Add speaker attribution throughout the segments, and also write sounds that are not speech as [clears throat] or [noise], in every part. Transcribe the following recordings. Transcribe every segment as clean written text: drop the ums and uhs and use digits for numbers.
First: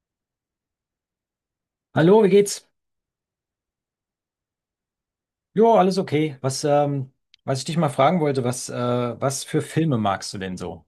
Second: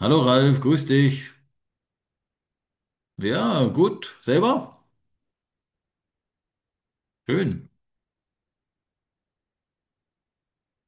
Speaker 1: Hallo Ralf, grüß dich.
Speaker 2: Hallo, wie geht's?
Speaker 1: Ja, gut. Selber?
Speaker 2: Jo, alles okay. Was, was ich
Speaker 1: Schön.
Speaker 2: dich mal fragen wollte, was, was für Filme magst du denn so?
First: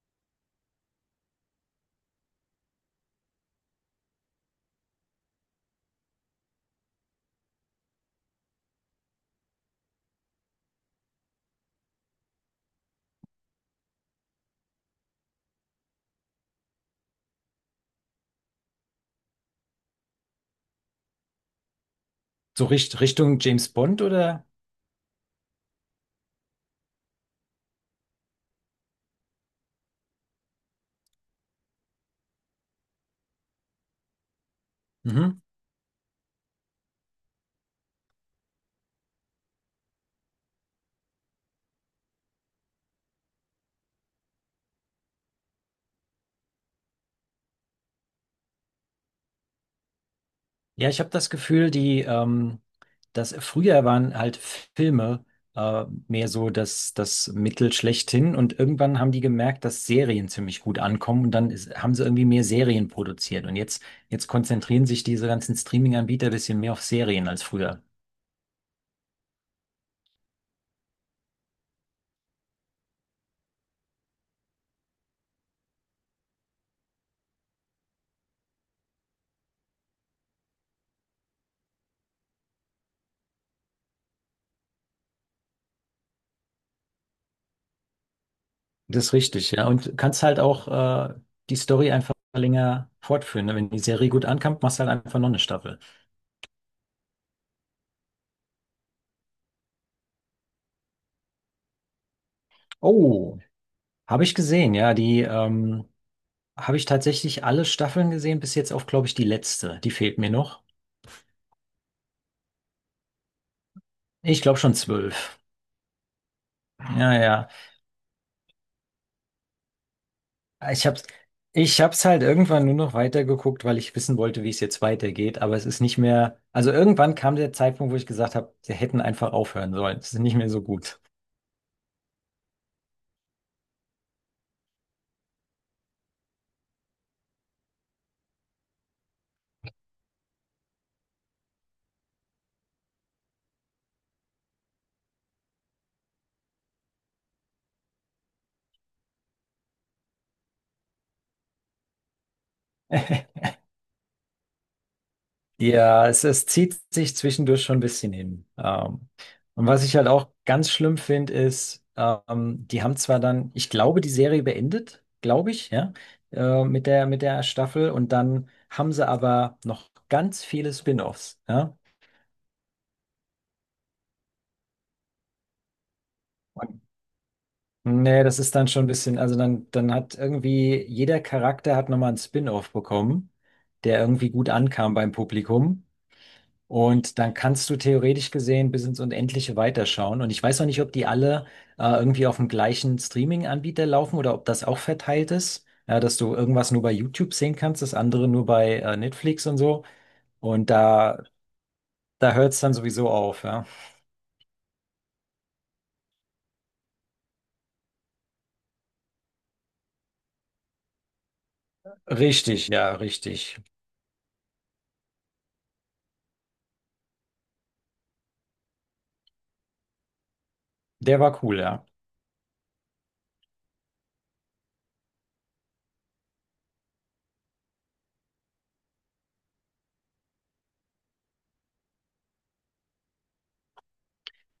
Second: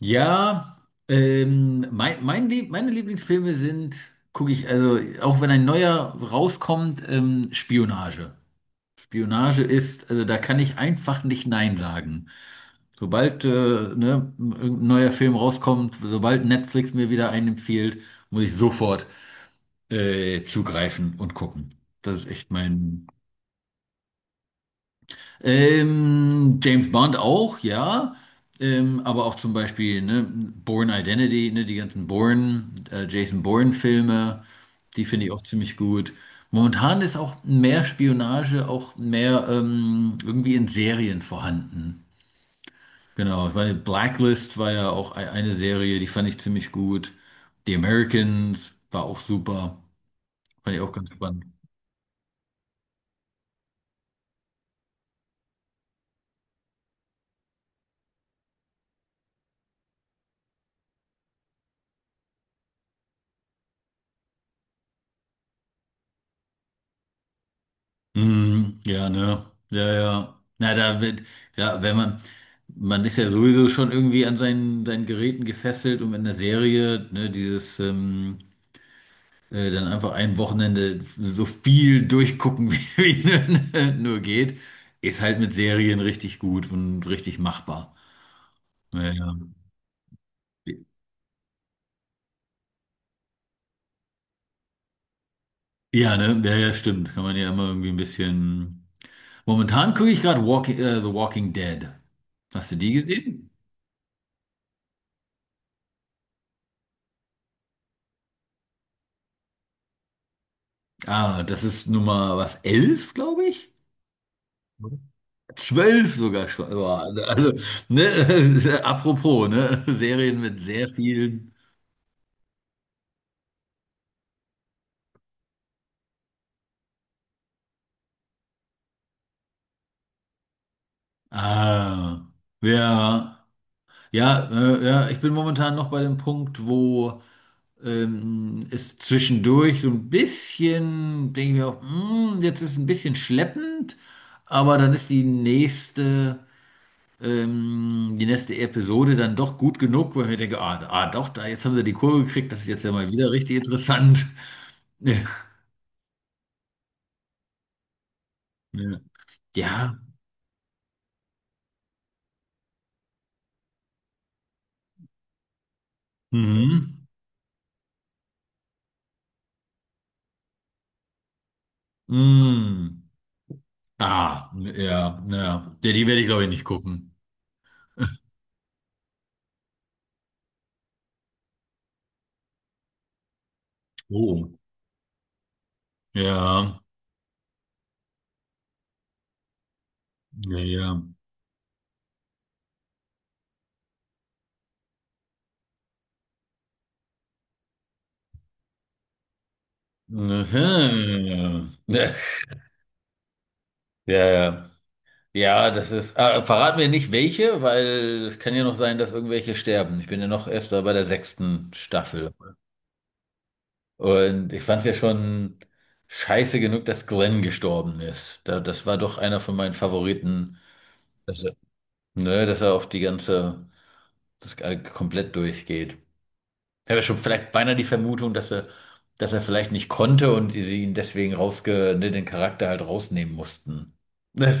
Speaker 1: Ja, meine Lieblingsfilme sind, gucke ich, also auch wenn ein neuer rauskommt, Spionage. Spionage ist, also da kann ich einfach nicht Nein sagen. Sobald ne, ein neuer Film rauskommt, sobald Netflix mir wieder einen empfiehlt, muss ich sofort zugreifen und gucken. Das ist echt
Speaker 2: So
Speaker 1: mein.
Speaker 2: Richtung James Bond oder?
Speaker 1: James Bond auch, ja. Aber auch zum Beispiel ne, Bourne Identity, ne, die ganzen Bourne, Jason Bourne-Filme, die finde ich
Speaker 2: Mhm.
Speaker 1: auch ziemlich gut. Momentan ist auch mehr Spionage, auch mehr irgendwie in Serien vorhanden. Genau, weil Blacklist war ja auch eine Serie, die fand ich ziemlich gut. The Americans war auch super, fand ich
Speaker 2: Ja,
Speaker 1: auch
Speaker 2: ich habe
Speaker 1: ganz
Speaker 2: das
Speaker 1: spannend.
Speaker 2: Gefühl, dass früher waren halt Filme mehr so das Mittel schlechthin, und irgendwann haben die gemerkt, dass Serien ziemlich gut ankommen, und dann haben sie irgendwie mehr Serien produziert. Und jetzt konzentrieren sich diese ganzen Streaming-Anbieter ein bisschen mehr auf Serien als früher.
Speaker 1: Mm, ja, ne? Ja, ja. Na, da wird, ja, wenn man, man ist ja sowieso schon irgendwie an seinen Geräten gefesselt und in der Serie, ne, dieses, dann einfach ein Wochenende so viel durchgucken, [laughs] wie, wie nur geht, ist halt mit Serien richtig gut und richtig machbar.
Speaker 2: Das
Speaker 1: Ja,
Speaker 2: ist
Speaker 1: ja.
Speaker 2: richtig, ja. Und kannst halt auch äh, die Story einfach länger fortführen. Ne? Wenn die Serie gut ankommt, machst du halt einfach noch eine Staffel.
Speaker 1: Ja, ne? Ja, ja, stimmt. Kann man ja immer irgendwie ein bisschen. Momentan gucke ich gerade The Walking Dead. Hast du die
Speaker 2: Oh,
Speaker 1: gesehen?
Speaker 2: habe ich gesehen, ja. Die habe ich tatsächlich alle Staffeln gesehen, bis jetzt auf, glaube ich, die letzte. Die fehlt mir noch.
Speaker 1: Ah, das ist Nummer was, 11, glaube ich?
Speaker 2: Ich glaube schon
Speaker 1: Mhm.
Speaker 2: zwölf.
Speaker 1: 12 sogar schon. Boah,
Speaker 2: Ja, ja.
Speaker 1: also, ne, [laughs] apropos, ne? Serien mit
Speaker 2: Ich
Speaker 1: sehr
Speaker 2: hab's,
Speaker 1: vielen.
Speaker 2: ich hab's halt irgendwann nur noch weitergeguckt, weil ich wissen wollte, wie es jetzt weitergeht. Aber es ist nicht mehr. Also irgendwann kam der Zeitpunkt, wo ich gesagt habe, sie hätten einfach aufhören sollen. Es ist nicht mehr so gut.
Speaker 1: Ah, ja, ja, ja, ich bin momentan noch bei dem Punkt, wo es zwischendurch so ein bisschen, denke ich mir auch, hm, jetzt ist es ein bisschen schleppend, aber dann ist die nächste. Die nächste Episode dann doch gut genug, weil ich denke, ah, ah doch, da jetzt haben sie die Kurve gekriegt, das ist jetzt ja mal wieder richtig interessant. [laughs]
Speaker 2: Ja, es zieht sich zwischendurch schon ein bisschen hin.
Speaker 1: Ja.
Speaker 2: Und was ich
Speaker 1: Ja.
Speaker 2: halt auch ganz schlimm finde, die haben zwar dann, ich glaube, die Serie beendet, glaube ich, ja,
Speaker 1: Mhm.
Speaker 2: mit der Staffel, und dann haben sie aber noch ganz viele Spin-offs, ja.
Speaker 1: Mhm. Ah, ja, ja. Ja, die werde ich, glaube ich, nicht
Speaker 2: Und
Speaker 1: gucken.
Speaker 2: nee, das ist dann schon ein bisschen, also dann hat irgendwie jeder Charakter hat nochmal einen Spin-off bekommen, der irgendwie gut
Speaker 1: Oh.
Speaker 2: ankam beim Publikum.
Speaker 1: Ja,
Speaker 2: Und dann kannst du theoretisch gesehen bis ins Unendliche weiterschauen. Und ich
Speaker 1: ja,
Speaker 2: weiß noch nicht, ob
Speaker 1: ja.
Speaker 2: die alle irgendwie auf dem gleichen Streaming-Anbieter laufen oder ob das auch verteilt ist. Ja, dass du irgendwas nur bei YouTube sehen kannst, das andere nur bei Netflix und so. Und
Speaker 1: Mhm.
Speaker 2: da
Speaker 1: [laughs]
Speaker 2: hört es dann sowieso auf, ja.
Speaker 1: Ja, ja. Ja, das ist. Ah, verrat mir nicht welche, weil es kann ja noch sein, dass irgendwelche sterben. Ich bin ja noch erst bei der sechsten Staffel.
Speaker 2: Richtig, ja, richtig.
Speaker 1: Und ich fand es ja schon scheiße genug, dass Glenn gestorben ist. Da, das war doch einer von meinen Favoriten,
Speaker 2: Der war
Speaker 1: dass er,
Speaker 2: cool, ja.
Speaker 1: ne, dass er auf die ganze, das komplett durchgeht. Ich habe ja schon vielleicht beinahe die Vermutung, dass er vielleicht nicht konnte und sie ihn deswegen ne, den Charakter halt rausnehmen mussten.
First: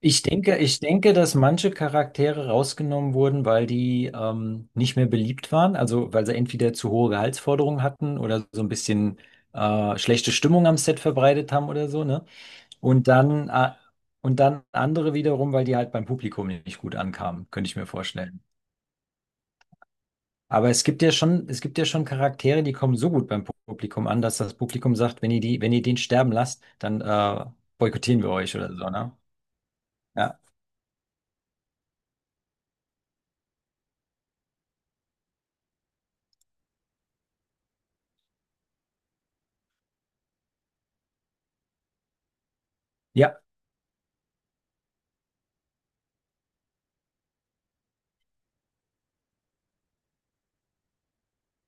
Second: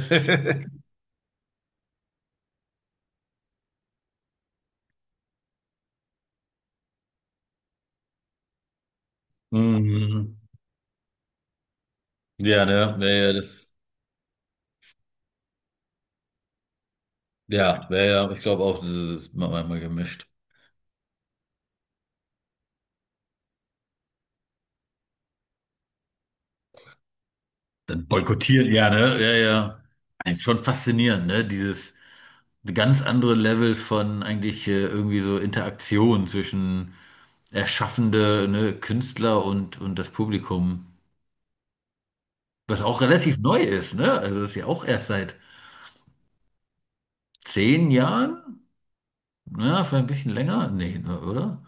Speaker 2: Ich denke, dass manche Charaktere rausgenommen wurden, weil die nicht mehr beliebt waren. Also weil sie entweder zu hohe Gehaltsforderungen hatten oder so ein bisschen schlechte
Speaker 1: Mhm.
Speaker 2: Stimmung am Set verbreitet haben oder so, ne?
Speaker 1: Ja, ne,
Speaker 2: Und
Speaker 1: wäre ja das,
Speaker 2: und dann andere wiederum, weil die halt beim Publikum nicht gut ankamen, könnte ich mir
Speaker 1: ja, wäre ja, ich
Speaker 2: vorstellen.
Speaker 1: glaube auch, das ist mal einmal gemischt.
Speaker 2: Aber es gibt ja schon Charaktere, die kommen so gut beim Publikum an, dass das Publikum sagt, wenn ihr wenn ihr den sterben lasst, dann
Speaker 1: Dann
Speaker 2: boykottieren wir euch oder
Speaker 1: boykottieren,
Speaker 2: so,
Speaker 1: ja,
Speaker 2: ne?
Speaker 1: ne? Ja, ja.
Speaker 2: Ja.
Speaker 1: Ist schon faszinierend, ne? Dieses ganz andere Level von eigentlich irgendwie so Interaktion zwischen erschaffende, ne, Künstler und das Publikum. Was auch relativ
Speaker 2: Ja.
Speaker 1: neu ist, ne? Also das ist ja auch erst seit 10 Jahren, ja, vielleicht ein bisschen länger, nee, ne, oder?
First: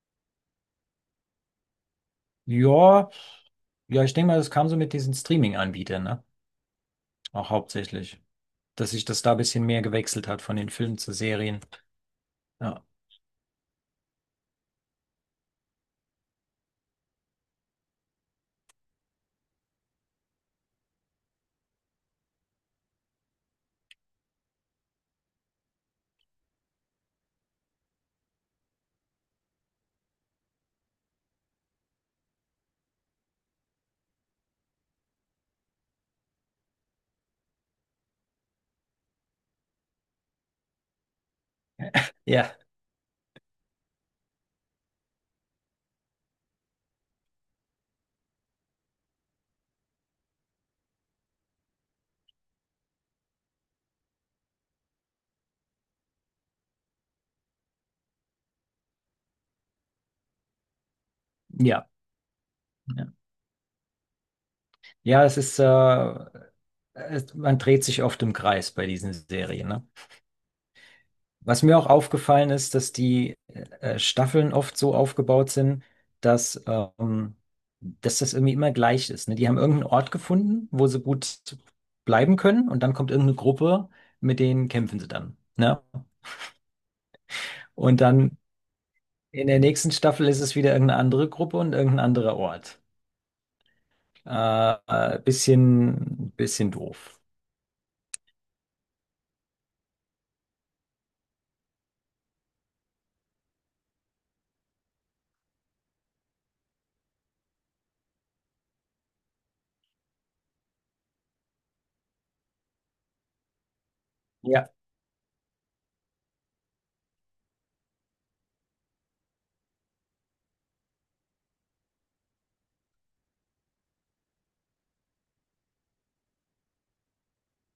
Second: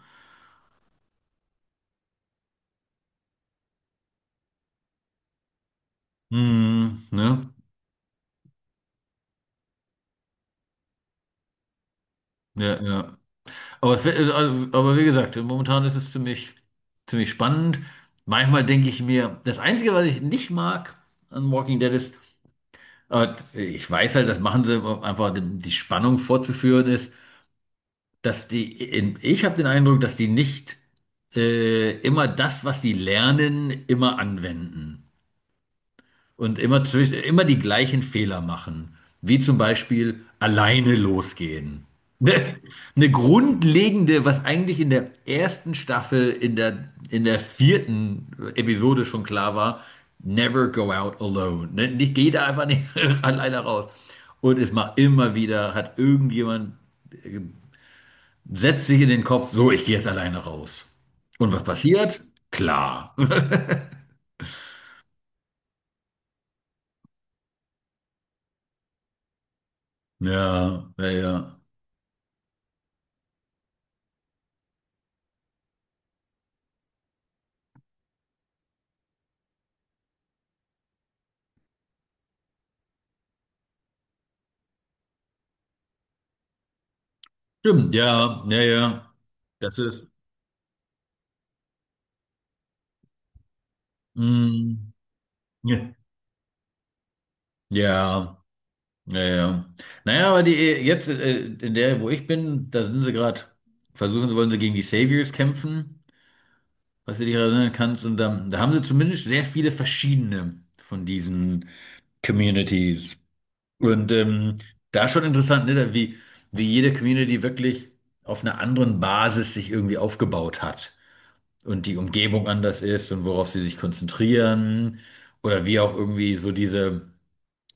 Speaker 2: Ja, Ja, ich denke mal, das kam so mit diesen Streaming-Anbietern, ne?
Speaker 1: Hm, ne?
Speaker 2: Auch hauptsächlich. Dass sich das da ein bisschen mehr gewechselt hat von den Filmen zu Serien.
Speaker 1: Ja,
Speaker 2: Ja.
Speaker 1: ja. Aber wie gesagt, momentan ist es ziemlich, ziemlich spannend. Manchmal denke ich mir, das Einzige, was ich nicht mag an Walking Dead ist, ich weiß halt, das machen sie, um einfach die Spannung vorzuführen ist, dass ich habe den Eindruck, dass die nicht immer das, was die lernen, immer anwenden und immer die gleichen Fehler machen. Wie zum Beispiel alleine losgehen.
Speaker 2: Ja.
Speaker 1: [laughs] Eine grundlegende, was eigentlich in der ersten Staffel, in der vierten Episode schon klar war, never go out alone. Ne? Nicht, geh da einfach nicht [laughs] alleine raus. Und es macht immer wieder, hat irgendjemand, äh, setzt sich in den Kopf, so, ich gehe jetzt alleine raus. Und was
Speaker 2: Ja,
Speaker 1: passiert?
Speaker 2: ja.
Speaker 1: Klar. [laughs]
Speaker 2: Ja, man dreht sich oft im Kreis bei diesen Serien, ne?
Speaker 1: Ja, ja, ja.
Speaker 2: Was mir auch aufgefallen ist, dass die Staffeln oft so aufgebaut sind, dass, ähm, dass das irgendwie immer gleich ist, ne? Die haben irgendeinen Ort gefunden, wo sie gut bleiben können, und dann kommt irgendeine Gruppe, mit denen kämpfen sie dann. Ne?
Speaker 1: Stimmt,
Speaker 2: Und dann
Speaker 1: ja, ja, ja.
Speaker 2: in der
Speaker 1: Das
Speaker 2: nächsten
Speaker 1: ist.
Speaker 2: Staffel ist es wieder irgendeine andere Gruppe und irgendein anderer Ort.
Speaker 1: mm, ja,
Speaker 2: Bisschen doof.
Speaker 1: ja, ja, ja. Naja, aber die jetzt, in der, wo ich bin, da sind sie gerade, versuchen, wollen sie gegen die Saviors kämpfen, was du dich erinnern kannst. Und da, da haben sie zumindest sehr viele verschiedene von diesen Communities. Und
Speaker 2: Ja,
Speaker 1: da schon interessant, ne, da wie jede Community wirklich auf einer anderen Basis sich irgendwie aufgebaut hat. Und die Umgebung anders ist und worauf sie sich konzentrieren oder wie auch irgendwie so diese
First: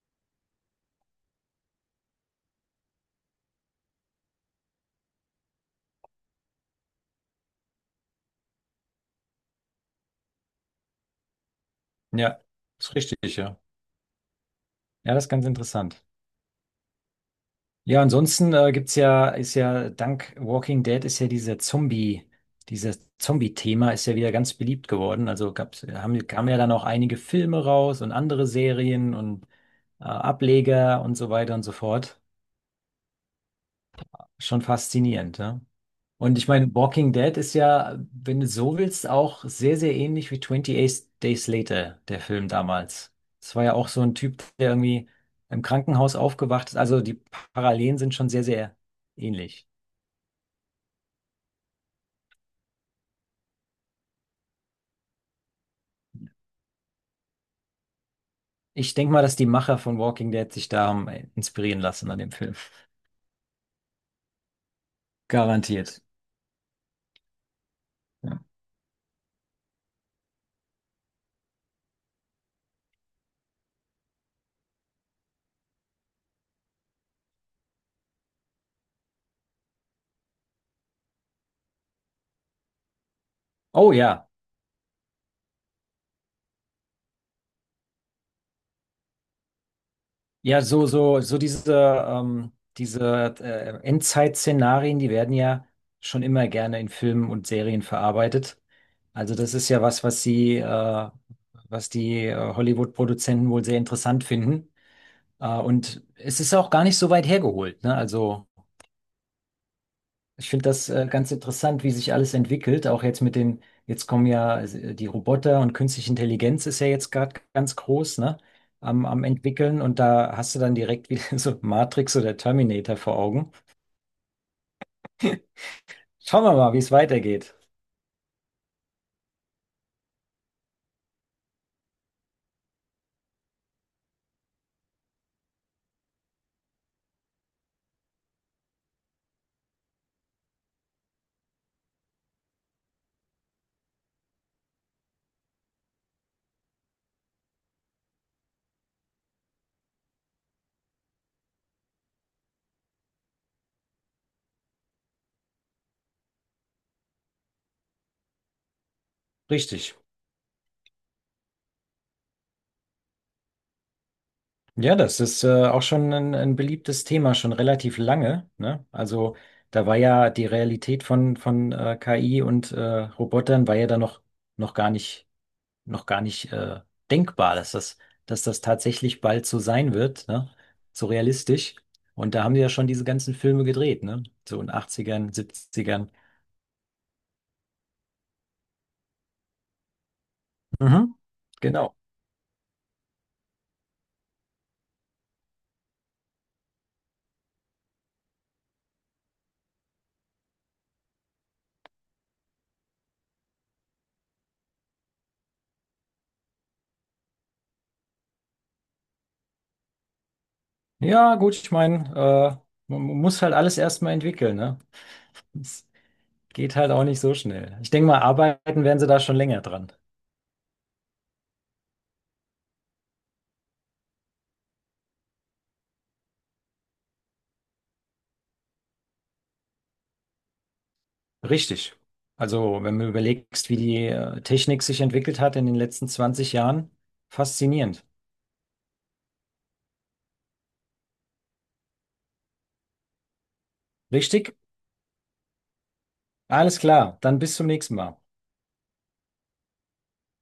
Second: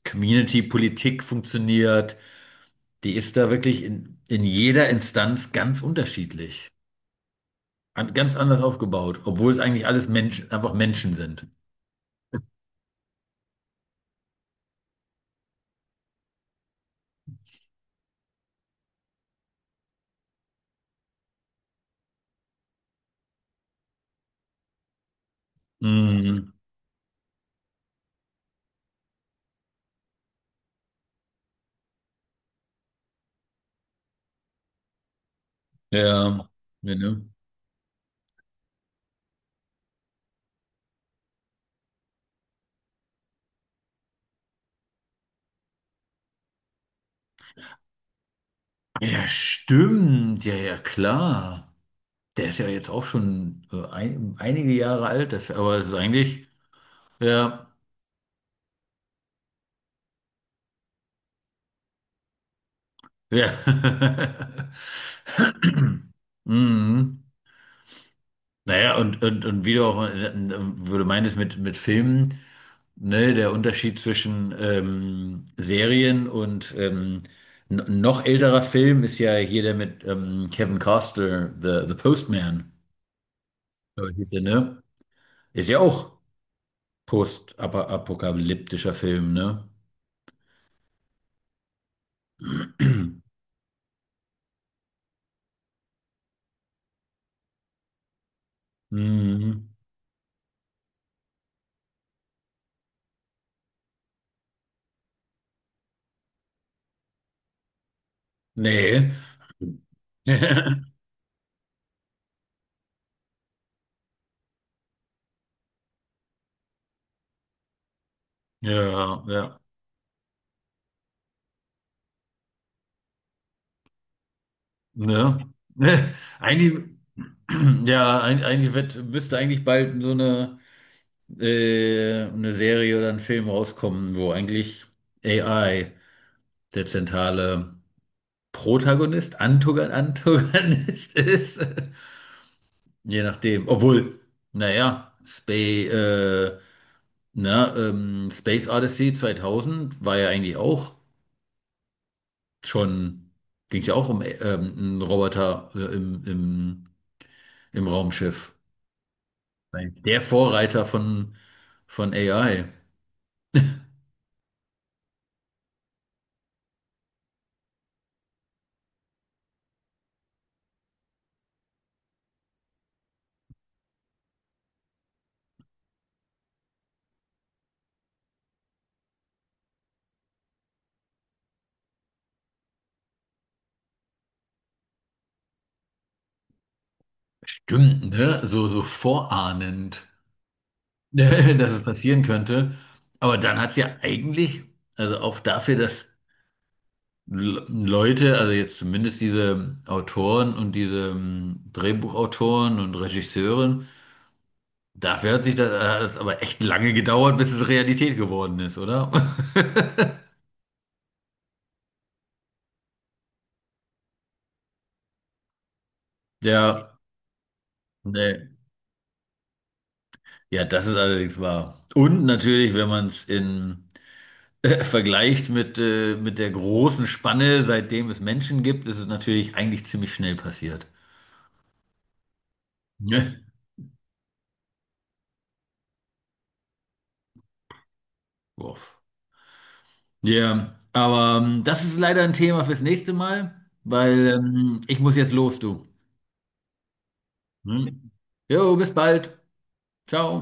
Speaker 1: Community-Politik funktioniert, die ist da wirklich in jeder Instanz ganz unterschiedlich, ganz anders aufgebaut, obwohl es eigentlich alles Menschen, einfach Menschen sind.
Speaker 2: ja, ist richtig, ja. Ja, das ist ganz interessant. Ja, ansonsten gibt's ja, ist ja, dank Walking Dead ist ja dieser dieses Zombie-Thema ist ja wieder ganz beliebt geworden. Also kamen
Speaker 1: Mhm.
Speaker 2: ja dann auch einige Filme raus und andere Serien und Ableger und so weiter und so fort. Schon faszinierend, ja.
Speaker 1: Ja,
Speaker 2: Und ich meine,
Speaker 1: ja,
Speaker 2: Walking
Speaker 1: ne?
Speaker 2: Dead ist ja, wenn du so willst, auch sehr, sehr ähnlich wie 28 Days Later, der Film damals. Es war ja auch so ein Typ, der irgendwie im Krankenhaus aufgewacht ist. Also die Parallelen sind schon sehr, sehr
Speaker 1: Ja,
Speaker 2: ähnlich.
Speaker 1: stimmt, ja, ja, klar. Der ist ja jetzt auch schon ein, einige Jahre alt, der Fe- aber es ist eigentlich, ja,
Speaker 2: Ich denke mal, dass die Macher von Walking Dead sich da haben inspirieren lassen an dem Film.
Speaker 1: ja. [laughs]
Speaker 2: Garantiert.
Speaker 1: [clears throat] Mhm.
Speaker 2: Ja.
Speaker 1: Naja, und wie du auch, wo du meintest mit Filmen, ne, der Unterschied zwischen Serien und n- noch älterer Film ist ja hier der mit Kevin Costner, The, The Postman,
Speaker 2: Oh
Speaker 1: glaub
Speaker 2: ja.
Speaker 1: hieß der, ne? Ist ja auch postapokalyptischer Film, ne?
Speaker 2: Ja, ähm,
Speaker 1: [clears throat]
Speaker 2: diese Endzeit-Szenarien, die werden ja schon immer gerne in Filmen und Serien verarbeitet. Also das ist
Speaker 1: Mhm.
Speaker 2: ja was, was die Hollywood-Produzenten wohl sehr interessant finden. Und es ist auch gar nicht so weit hergeholt, ne? Also
Speaker 1: Nee.
Speaker 2: ich finde das
Speaker 1: [laughs]
Speaker 2: ganz interessant, wie sich alles entwickelt. Auch jetzt mit jetzt kommen ja also, die Roboter, und künstliche Intelligenz ist ja jetzt gerade ganz groß, ne?
Speaker 1: Ja,
Speaker 2: Am
Speaker 1: ja.
Speaker 2: Entwickeln, und da hast du dann direkt wieder [laughs] so Matrix oder Terminator vor Augen.
Speaker 1: Ne? [laughs]
Speaker 2: Schauen wir mal, wie
Speaker 1: Eigentlich,
Speaker 2: es weitergeht.
Speaker 1: [clears throat] ja, eigentlich wird, müsste eigentlich bald so eine Serie oder ein Film rauskommen, wo eigentlich AI der zentrale Protagonist, Antogon Antagonist [laughs] ist. Je nachdem. Obwohl, naja, Space Odyssey 2000 war ja eigentlich auch schon, ging es ja auch um einen Roboter im Raumschiff.
Speaker 2: Richtig.
Speaker 1: Der Vorreiter von AI.
Speaker 2: Ja, das ist auch schon ein beliebtes Thema, schon relativ lange, ne? Also da war ja die Realität von KI und Robotern war ja da noch gar nicht noch gar nicht denkbar, dass das tatsächlich bald so sein wird, ne? So realistisch. Und da haben die ja schon diese ganzen Filme gedreht, ne? So in Achtzigern, Siebzigern.
Speaker 1: Stimmt, ne? So, so vorahnend, [laughs]
Speaker 2: Mhm.
Speaker 1: dass es
Speaker 2: Genau.
Speaker 1: passieren könnte. Aber dann hat es ja eigentlich, also auch dafür, dass Leute, also jetzt zumindest diese Autoren und diese Drehbuchautoren und Regisseuren, dafür hat sich das, hat es aber echt lange gedauert, bis es Realität geworden ist, oder? [laughs]
Speaker 2: Ja, gut, ich meine, man muss halt alles erstmal entwickeln, ne? Es geht halt
Speaker 1: Ja,
Speaker 2: auch nicht so schnell. Ich denke mal,
Speaker 1: nee.
Speaker 2: arbeiten werden sie da schon länger dran.
Speaker 1: Ja, das ist allerdings wahr. Und natürlich, wenn man es in [laughs] vergleicht mit der großen Spanne, seitdem es Menschen gibt, ist es natürlich eigentlich ziemlich schnell passiert.
Speaker 2: Richtig. Also, wenn du
Speaker 1: Ne?
Speaker 2: überlegst, wie die Technik sich entwickelt hat in den letzten 20 Jahren, faszinierend.
Speaker 1: [laughs] Uff. Ja, aber das ist leider ein Thema fürs nächste Mal, weil
Speaker 2: Richtig?
Speaker 1: ich muss jetzt los, du.
Speaker 2: Alles klar, dann bis zum nächsten
Speaker 1: Hm?
Speaker 2: Mal.
Speaker 1: Jo, bis bald. Ciao.